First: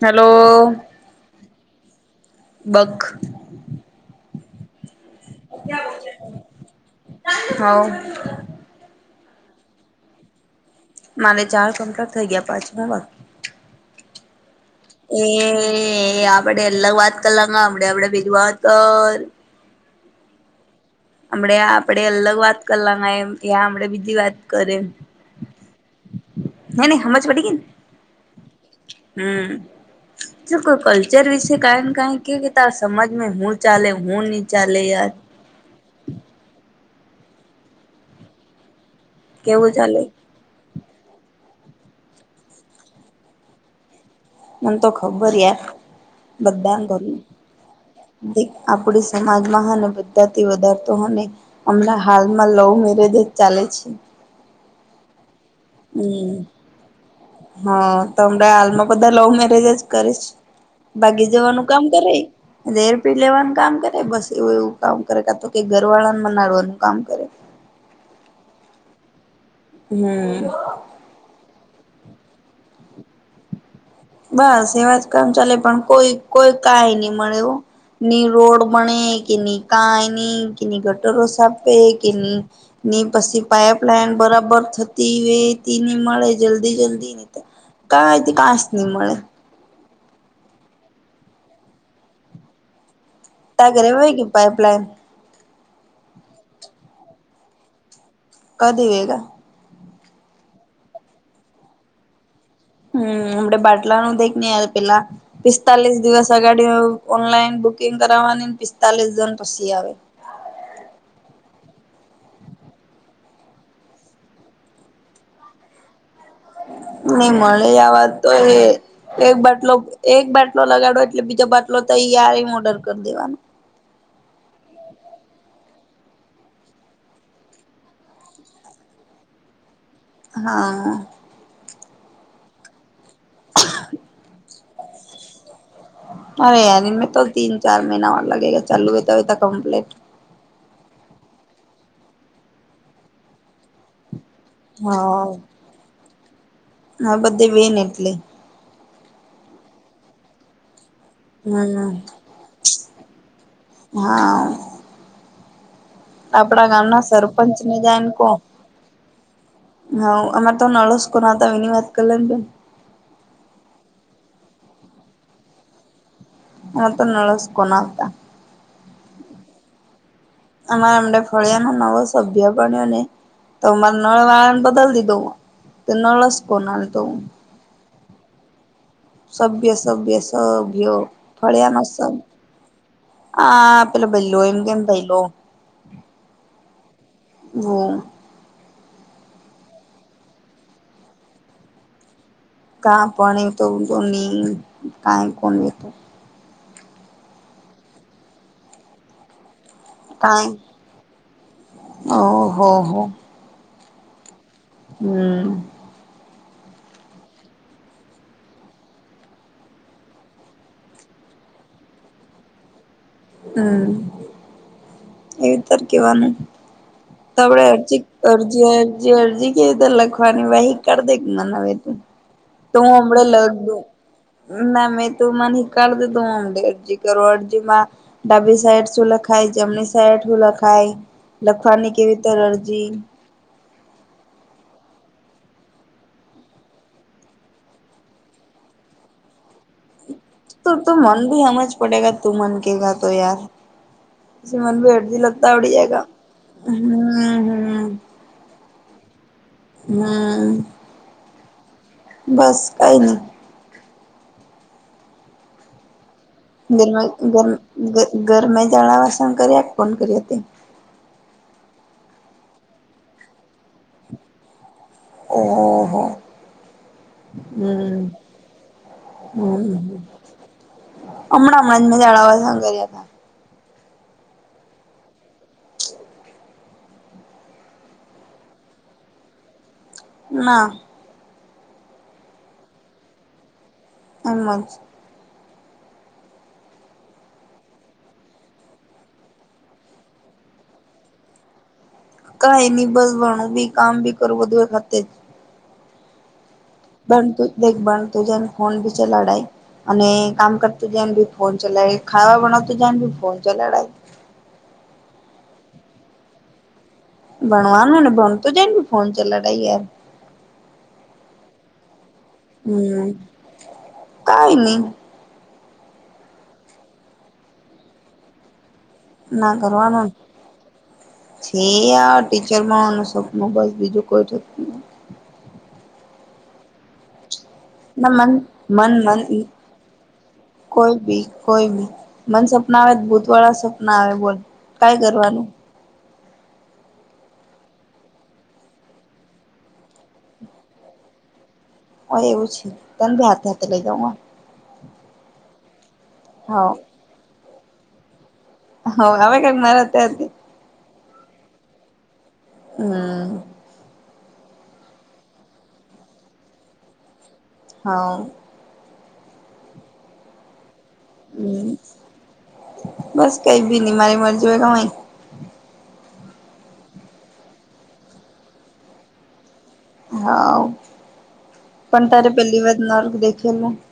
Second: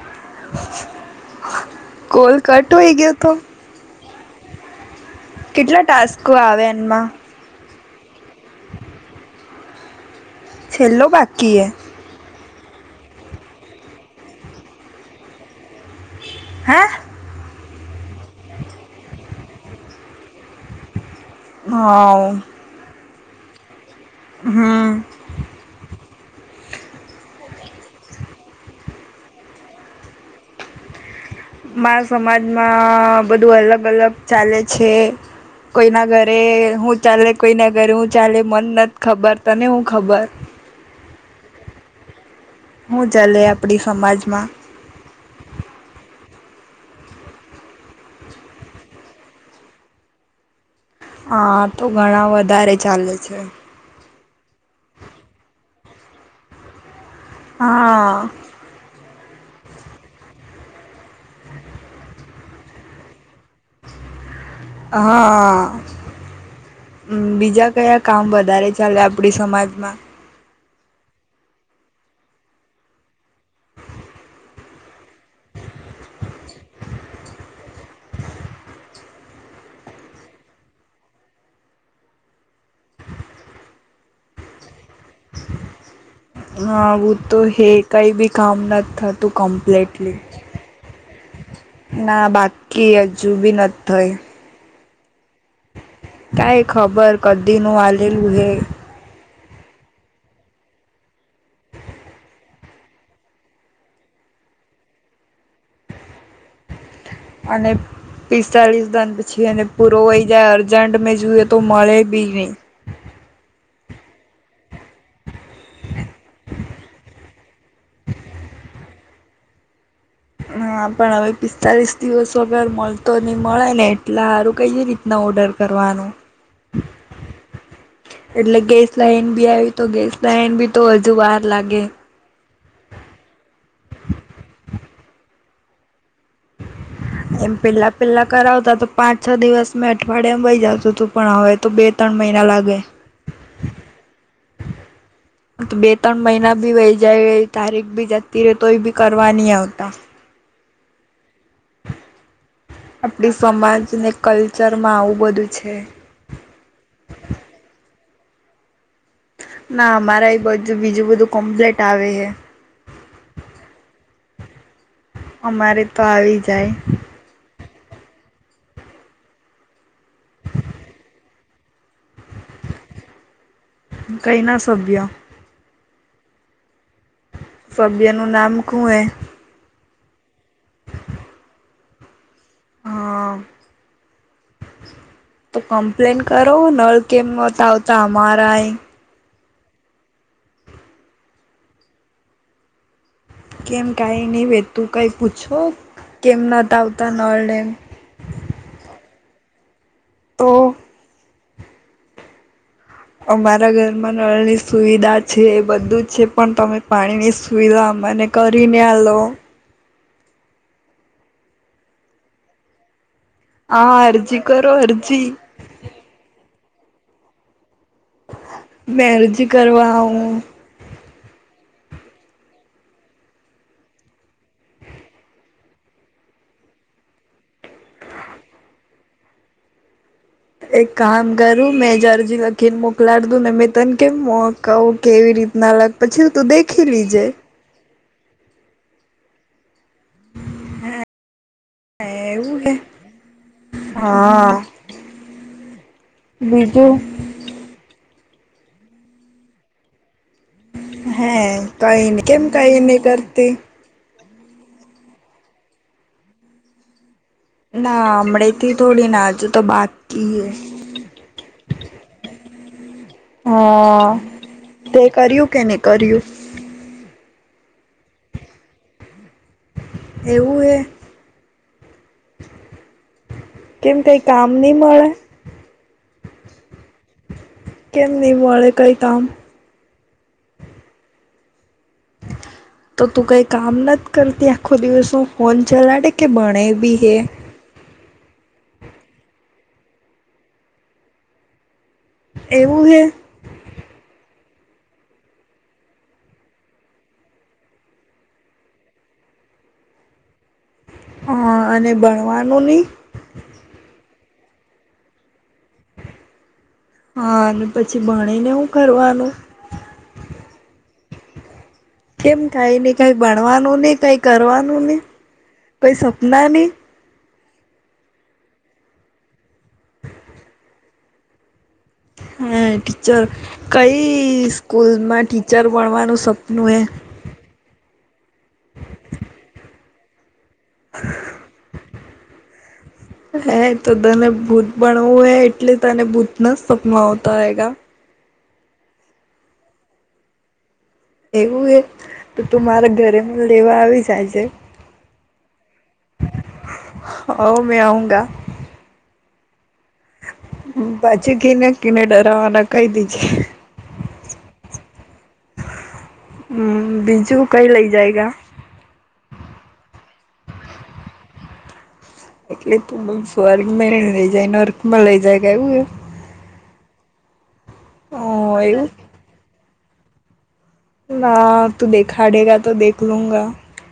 Hello. Call cut bug હોય ગયો તો? કેટલા ટાસ્કો આવે એમાં. હ. છેલ્લો મારે બાકી એ ચાર કંપ્લીટ થઈ ગયા પાંચમા વાત એ આપડે હે અલગ વાત કરલાડે આપડે બીજી વાત કર હમે આપડે હા અલગ વાત કરવામાં એમ ત્યાં આપડે બીજી વાત કરે હમ હે ને સમજ પડી ગઈ ને? હમ શું કોઈ કો? અત્યાર વિશે કાંને મારા કાઈ કે ત સમાજમાં સમજમાં હું બધું ચાલે હું હી ચાલે યાર કોઈ ના ઘરે હું ચાલે કોઈ ના ઘરે હું ચાલે મન નથી ખબર તને કેવું હું ચાલે ખબર હું ચાલે આપડી સમાજમાં? મને તો ખબર બધા ઘર એક આપડી સમાજ મહાન બ વધ તો હા તો હમણાં ઘણા હાલમાં લવ વધારે મેરેજ જ ચાલે છે. હમ હા તો હમણાં હાલમાં બધા લવ મેરેજ જ કરે છે. ભાગી જવાનું કામ કરે રેર પી લેવાનું કામ કરે બસ એવું એવું. કામ હા કરે કા તો કઈ ઘર વાળામાં નડવાનું કામ કરે બીજા કયા કામ વધારે ચાલે આપડી સમાજમાં? હમ હ બસ એવા જ કામ ચાલે પણ કોઈ કોઈ કઈ નહી મળે એવું ની રોડ બને કે કાયની કે ગટરો સાફ કે ની પછી પાઈપલાઇન બરાબર થતી વેતીની મળે હ જલ્દી ઉ જલ્દી ની તો હ કઈ બી કાંઈથી કામ કાંસ ની નથી. મળે થતું કમ્પ્લીટલી ના બાત કે હજું બી નથી થય. પાઇપલાઇન કઈ ખબર કદી નું આલેલું હે દવેગ [unintelligible] હમ અમડ બાટલા નું દઈ ને પેલા પિસ્તાલીસ દિવસ લગાડી અને પિસ્તાલીસ દિન જણ પછી એ આવે પૂરો હોય જાય અધ ઝંડ મે જુએ તો મળે ભી નહી હ નહી મળે આ વાત તો એ એક બાટલો એક બાટલો હા લગાડો પણ એટલે હવે બીજો બાટલો તૈયારી મા ઓર્ડર કરી દેવાનો કો લે [unintelligible] એટલે સારું કઈ રીતના ઓર્ડર કરવાનું? એટલે ગેસ લાઈન બી આવી તો ગેસ લાઈન બી તો હા હજુ વાર લાગે [unintelligible] અરે યાર મેં તો એમ તીન ચાર પેલા મહિના વાર પેલા લગેગા કરાવતા તો ચાલુ પાંચ હોતા છ હોતા દિવસ મા કમ્પ્લીટ વાાડિયામાં બઈ જતું તું પણ હવે તો બે ત્રણ મહિના લાગે હા બે ત્રણ મહિના ભી વહી હા જાય બધે વેન તારીખ બી એટલે જતી રે તોભી કરવા નય આવતા હમ આપડી સમાજને હા કલ્ચર માં આવું બધું છે. આપડા ગામના સરપંચની જેમ ના હા અમારા એ અમારે તો બધું નળસ બીજું કો બધું નાતા વિની કમ્પ્લેટ વાત આવે કરી લ હે અમારે તો આવી જ આ તો નળસકોન હતા. આમા એમડા ફળિયામાં નવો સભ્ય બન્યાને તો અમારે કઈ ના નળવાળાને બદલ સભ્ય દીધો નળસ કોના તો સભ્યનું નામ કું એ સભ્ય સભ્ય સભ્ય ફળિયાના સભ્ય હા આ પ ભલો એમંગ ભ લો તો કમ્પ્લેન કરો નળ કેમ નતા વો આવતા અમારા- કા પણ તો કેમ દો કાંઈ નહીં વે તું કંઈ કઈ કોણ પૂછો વતો- કેમ નોતા આવતા નળને એ- કઈ તો ઓહ હો. અમારા ઘરમાં નળની સુવિધા છે હમ એ બધું જ છે. પણ તમે પાણીની સુવિધા મને કરીને આલો. હા અરજી કરો અરજી. ત કેવાનું- તો આપણે અરજી મેં અરજી [unintelligible] કેવી રીતે કરવા આવું લખવાની વળી. કરી દે કે મનેવે તું તો હ હમળે લગ દઉ- ના મેં તું મને કર દધું અમે અરજી કરો અરજીમાં- ડાબી સાઈટ શું લખાય જમણી સાઈટ શું એક લખાય કામ કરું મેં લખવાની- જ કેવી રીતે લખીને અરજી- મોકલાડ મેં તને કેમ કરી કહું કેવી રીતના લખ પછી તું દેખી લેજે - તો તું મન ભી સમજ પડેગ તું મન એવું કે હે ગા તો યાર- હા પછી મને ભી અરજી લખતાં આવડી જાય બીજું હમ. હમ! હે કઈ નહી કેમ કઈ નહી કરતી- ગરમ ગર ના ગરમે હમણાંથી જળા થોડી ના વાસણ હજુ તો કર્યા કોણ કર્યા બાકી તે- હે. હા તે કર્યું કે નહી કર્યું? હમ! હમ! એવું હે હમણાં જ મજાડા વસ કરર્યા હતા. કેમ કઈ કામ નહીં મળે? કેમ નહી મળે કઈ કામ? ના- તો તું કઈ કામ નથી એમ કરતી જ આખો દિવસમાં? ફોન ચલાડે કે ભણે ભી? કાઈ એવું નહી હે બસ ભણું બી કામ ભી કરું બધું એ ખતમ. બનતું જ દેખ બનતું જને ખોન બીચે લડાય અને કામ કર- તો જેન ભી ફોન હા ચલા અને ખાવા ભણવાનું બનાવતો તો નહી જેન ભી ફોન ચલા ર- હા અને પછી બનવાનુંને બનતો ભણીને જ હું ફોન કરવાનું ચલાડા યાર. કેમ કઈને હમ કઈને ભણવાનું નહીં? કઈ કરવાનું નહી? કઈ સપના નહી? ના કરવાનું- છે આ ટીચર હ બનવાનું સપનું બસ બીજું કંઈ નથી. માં ઠી- ચર ભણવાનું સપનું એ- ના મન મન મન- કોઈ બી કોઈ બી મન સપના આવે ભૂત વાળા હે તો સપના આવે તને બોલ. ભૂત કઈ બનવું હે કરવાનું એટલે તને ભૂતના સપનાં આવતાં હે. એવું એ ઓ તો એવું તું છે મારા તને ઘરે બી હાથે હાથે રહેવા લઈ આવીશ જાઉં આજે. હા. [unintelligible] હ આવ ક મારતે અતી- બાછી [unintelligible] કઈ દી હમ છેે હમ બીજું કઈ લઇ હા જાયગ હમ એટલે ત બસ કઈ બી બોર્કમાં નહી મારી લઇ મરજી જાયને હોય કમાઈ અર્કમાં લઇ જાય એવું- હ એ- હા ના તું પણ તારે દેખાડેગા પેલી તો વાત ન દેખ લુંગા દેખેલું-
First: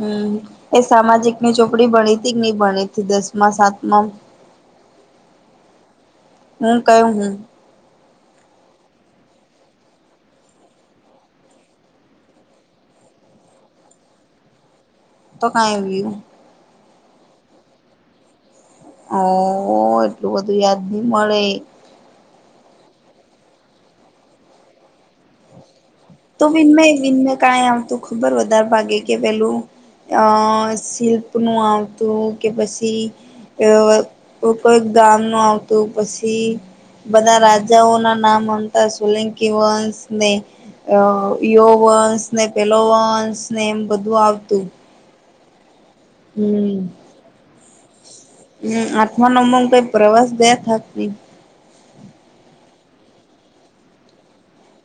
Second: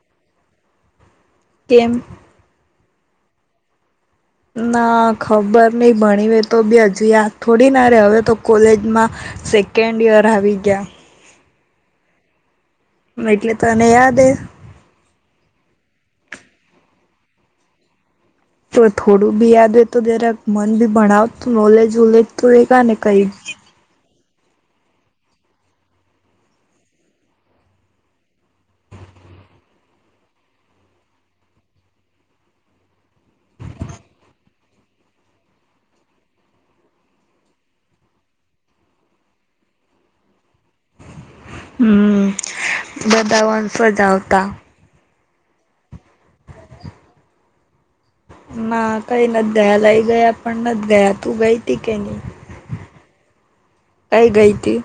હમ એ સામાજિક ની કેમ ચોપડી ભણી હતી કે નઈ ભણી હતી દસ સાતમા- ના ખબર નય ભણીવે તો હું બી હજુ કયું યાદ હું થોડી ડી નારે હવે તો કોલેજમાં સેકન્ડ યર આવી ગયા હ એટલે તને યાદ એ તો [unintelligible] તો થોડું બી યાદ હોય તો ઓ એટલું જરાક બધું મન યાદ ભી નહી ભણાવ મળે નોલેજ હોલેજ તો એ કા ને કઈ તો વિનમય વિનમય કાય આવતું ખબર વધારે ભાગે કે પેલું અ શિલ્પનું આવતું કે પછી એ કોઈક ગામ નું આવતું પછી બધા રાજાઓના નામ અતા સોલંકી વંશને અ યો વંશ હમ ને પેલો બધા વંશ ને એમ વંશો જ બધું આવતા આવતું હમ્મ. ના કઈ આઠમા નથ નવમાં ગયા કઈ લઈ પ્રવાસ ગયા પણ નથ થાક નહી ગયા તું ગઈ [unintelligible] કઈ ગઈ હતી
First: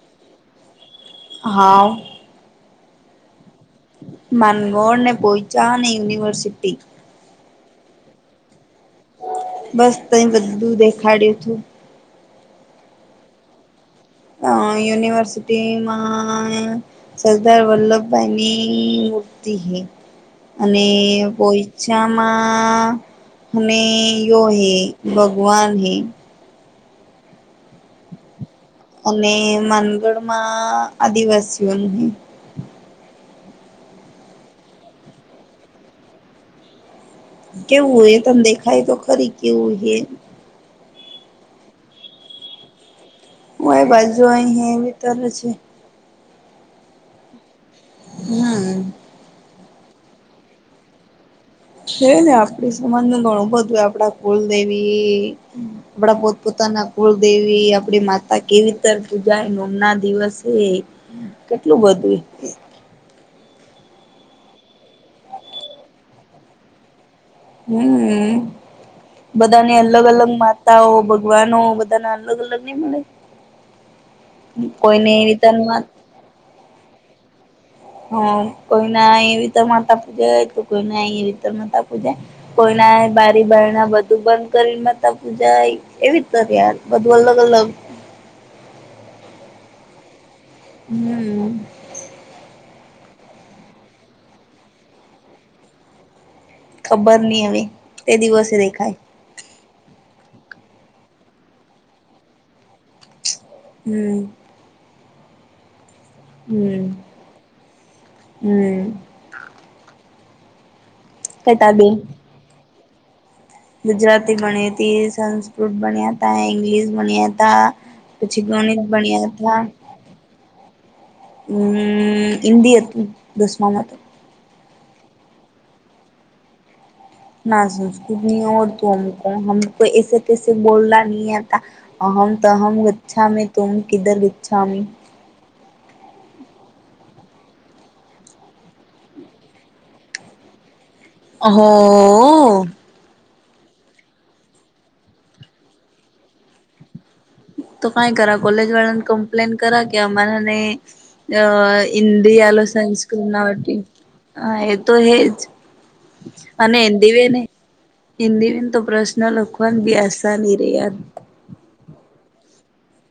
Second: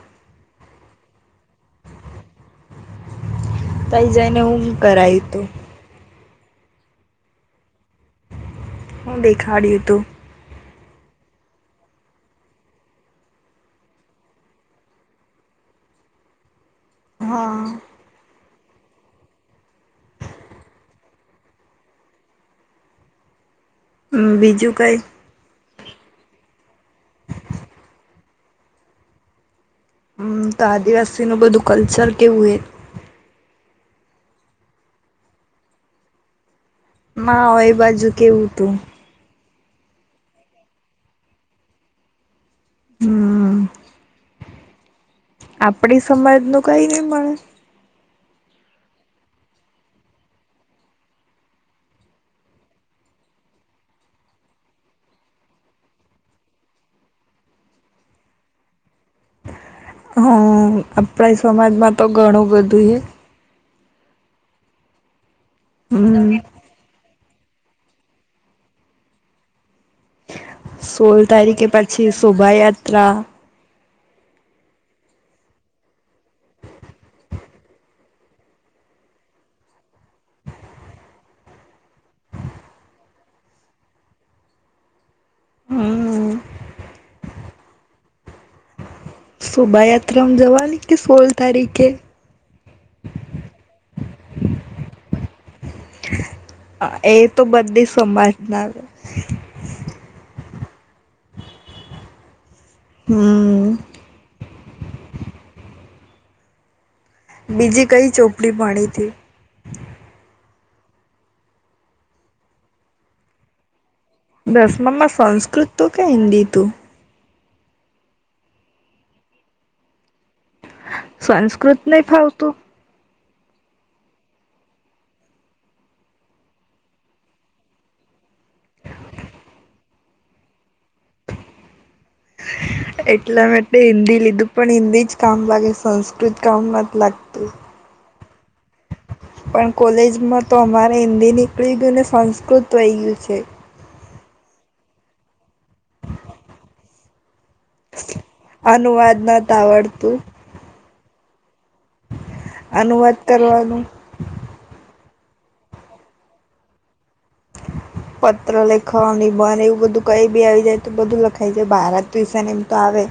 હા તઈ જઈને હું માંનગોળને કરાયું તું પોયચાને યુનિવર્સિટી હું દેખાડયુ બસ તહી બધું દેખાડ્યું હતું અ યુનિવર્સિટીમાં હા સરદાર વલ્લભ ભાઈ ની મૂર્તિ હૈ અને પોઈચામાં હમે હમ યો બીજું હૈ કઈ ભગવાન હૈ અને માનગઢ માં આદિવાસીઓ તુંવેર ના કેવું બાજુ હોય એ તને કેવું તું દેખાય તો ખરી કેવું એ હમ હું બાજુ [unintelligible] તાર છે આપણી સમાજ નું કંઈ નહીં મળે હમ્મ છે ને આપણી સમાજ નું ઘણું બધું આપડા કુલદેવી આપણા પોતપોતાના કુળદેવી આપડી માતા કેવી ઉતર પૂજા નોમ ના દિવસે હા કેટલું બધું હે હમ્મ હમ્મ બધાને અલગ અલગ માતાઓ સોળ ભગવાનો તારીખે પછી બધાને અલગ અલગ ની મળે શોભાયાત્રા કોઈને રીતનમાં હ કોઈ ના એવીતે માતા પૂજે તો કોઈ ના એવીતે માતા પૂજે કોઈના બારી બારણા બધું બંધ કરી પૂજાય એવી હમ તયાર બધું અલગ અલગ શોભાયાત્રામાં જવાની કે સોલ હમ તારીખે એ ખબર તો નઈ હવે બધી તે સમાજ દિવસે ના આવે દેખાય હમ્મ હમ્મ. હમ્મ બીજી કઈ ચોપડી ભણીથી [unintelligible] ગુજરાતી ભણીતી દસમામાં સંસ્કૃત તું કે ભણ્યાતા હિન્દી તું ઇંગલિશ ભણ્યાતા પછી ગણીત ભણ્યાતા સંસ્કૃત નહી હમ્મ ફાવતું હિન્દી દસમામાં તો ના સંસ્કૃત નહી આવડતું એટલા માટે અમને હિન્દી લીધું પણ [unintelligible] [unintelligible] હિન્દી જ કામ લાગે સંસ્કૃત કામ નથી લાગતું. પણ કોલેજમાં તો અમારે હિન્દી નીકળી ગયું ને ઓહો સંસ્કૃત થઈ ગયું છે. તો કઈ કરા કોલેજ વાળા ને અનુવાદ નત કમ્પ્લેન કરા કે આવડતું અમારાને અ હિન્દી આલે સે અનુવાદ સંસ્કૃત ના વટી. કરવાનું હા એ તો હેજ અને એ દિવે ને. પત્ર લેખાવની બાર લખવાની એવું બી બધું કઈ બી આસાની આવી રે જાય યાર તો બધું લખે. થ ભારત ટ્યુસન એમ તો આવે.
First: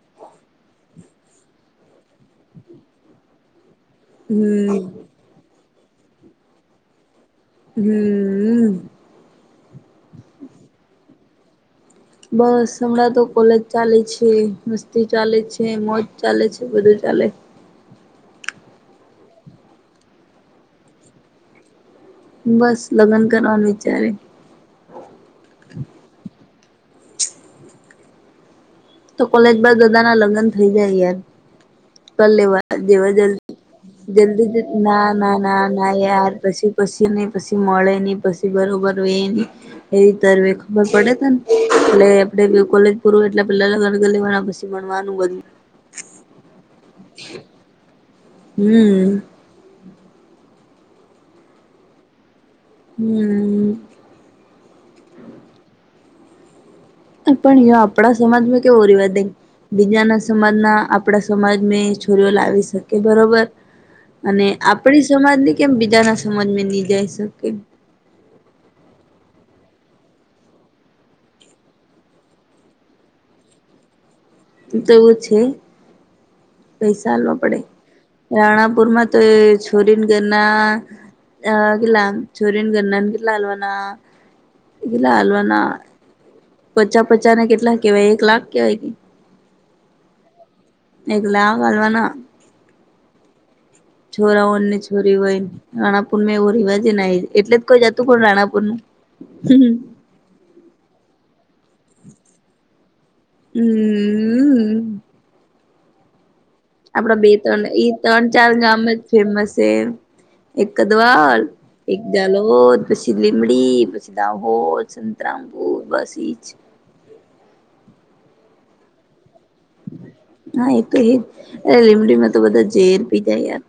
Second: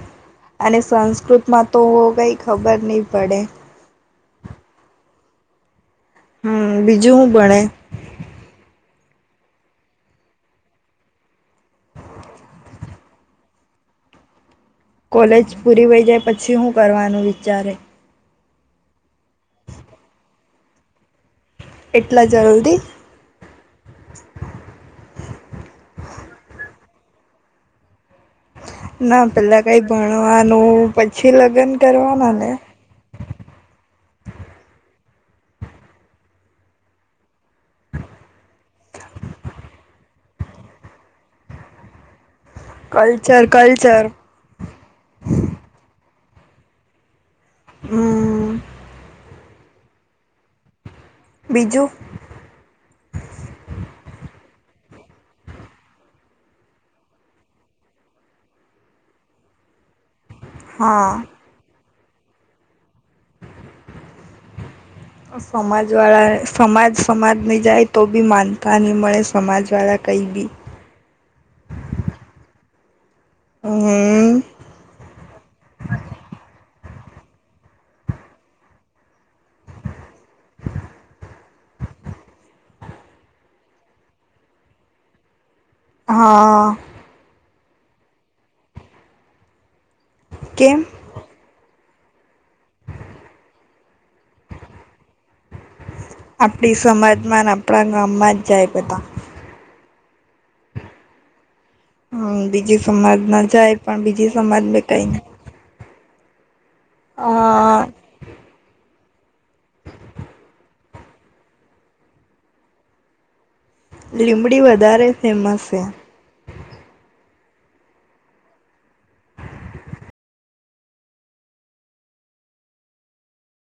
અને સંસ્કૃતમાં તો કઈ ખબર નહી પડે. હમ. હમ બીજું હું ભણે. હમ. બસ હમણાં તો કોલેજ ચાલુ છે. બધું ચાલે કોલેજ છે પૂરી વહી મોજ જાય ચાલે પછી છે હું બધું કરવાનું ચાલે. વિચારે એટલા જ. બસ લગ્ન કરવાનો વિચારે હે. તો ના કોલેજ પેલા બાદ કઈ બધાના ભણવાનું પછી લગ્ન. ક કરવાના ને લેવા જેવા જલ્દી. જલ્દી જ ના ના ના ના યાર પછી પછી નહી પછી મળે નહી પછી. બરોબર હોય એ એવી તરવે ખબર પડે તો ને એટલે આપડે કોલેજ પૂરું એટલે કલ્ચર પેલા લગ્ન કલ્ચર કરી લેવાના પછી ભણવાનું બંદ. [unintelligible] હમ. હમ. બીજું. હમ. પણ આપણા સમાજમાં કેવો રિવાદ બીજા ના સમાજના હા આપડા સમાજમે દુહલન આવી શકે. કે બરોબર અને આપડી સમાજ ને કેમ બીજા ના સમાજવાળા સમાજમાં નહી સમાજ જાય શકે. સમાજની જાય તો બી માનતા નહીં મળે સમાજવાળા કંઈ બી. હ તો એવું છે પૈસા આલવા પડે. રાણાપુર માં તો એ છોરી ના ઘરના. અ કેટલા આમ છોરીને ઘરના ને કેટલા હાલવાના કેટલા હાલવાના. હા. પચા પચાને કેટલા કેવાય એક લાખ કેવાય કે. કેમ. એક લાખ આલવાના. છોરાઓને છોરી હોય ને. રાણાપુર મે એવો આપણી રિવાજે નાઇ સમાજમાં ને એટલે તો આપણા જતુ કોણ ગામમાં જ રાણાપુર જાય નું. બધા હમ હમ. હમ બીજી સમાજ ના જાય પણ બીજી સમાજ કઈ ના આપડા બે-ત્રણ એ ત્રણ -ચાર ગામજ ફેમસ છે એમ. એક કદવાલ એક જાલોદ પછી લીમડી છિતા લીમડી દાહોજ, વધારે ફેમસ સંતરામપુર છે બસ ઈજ. હાએ તો એજ અરે લીમડીમાં તો બધા ઝેરપી જાય યાર.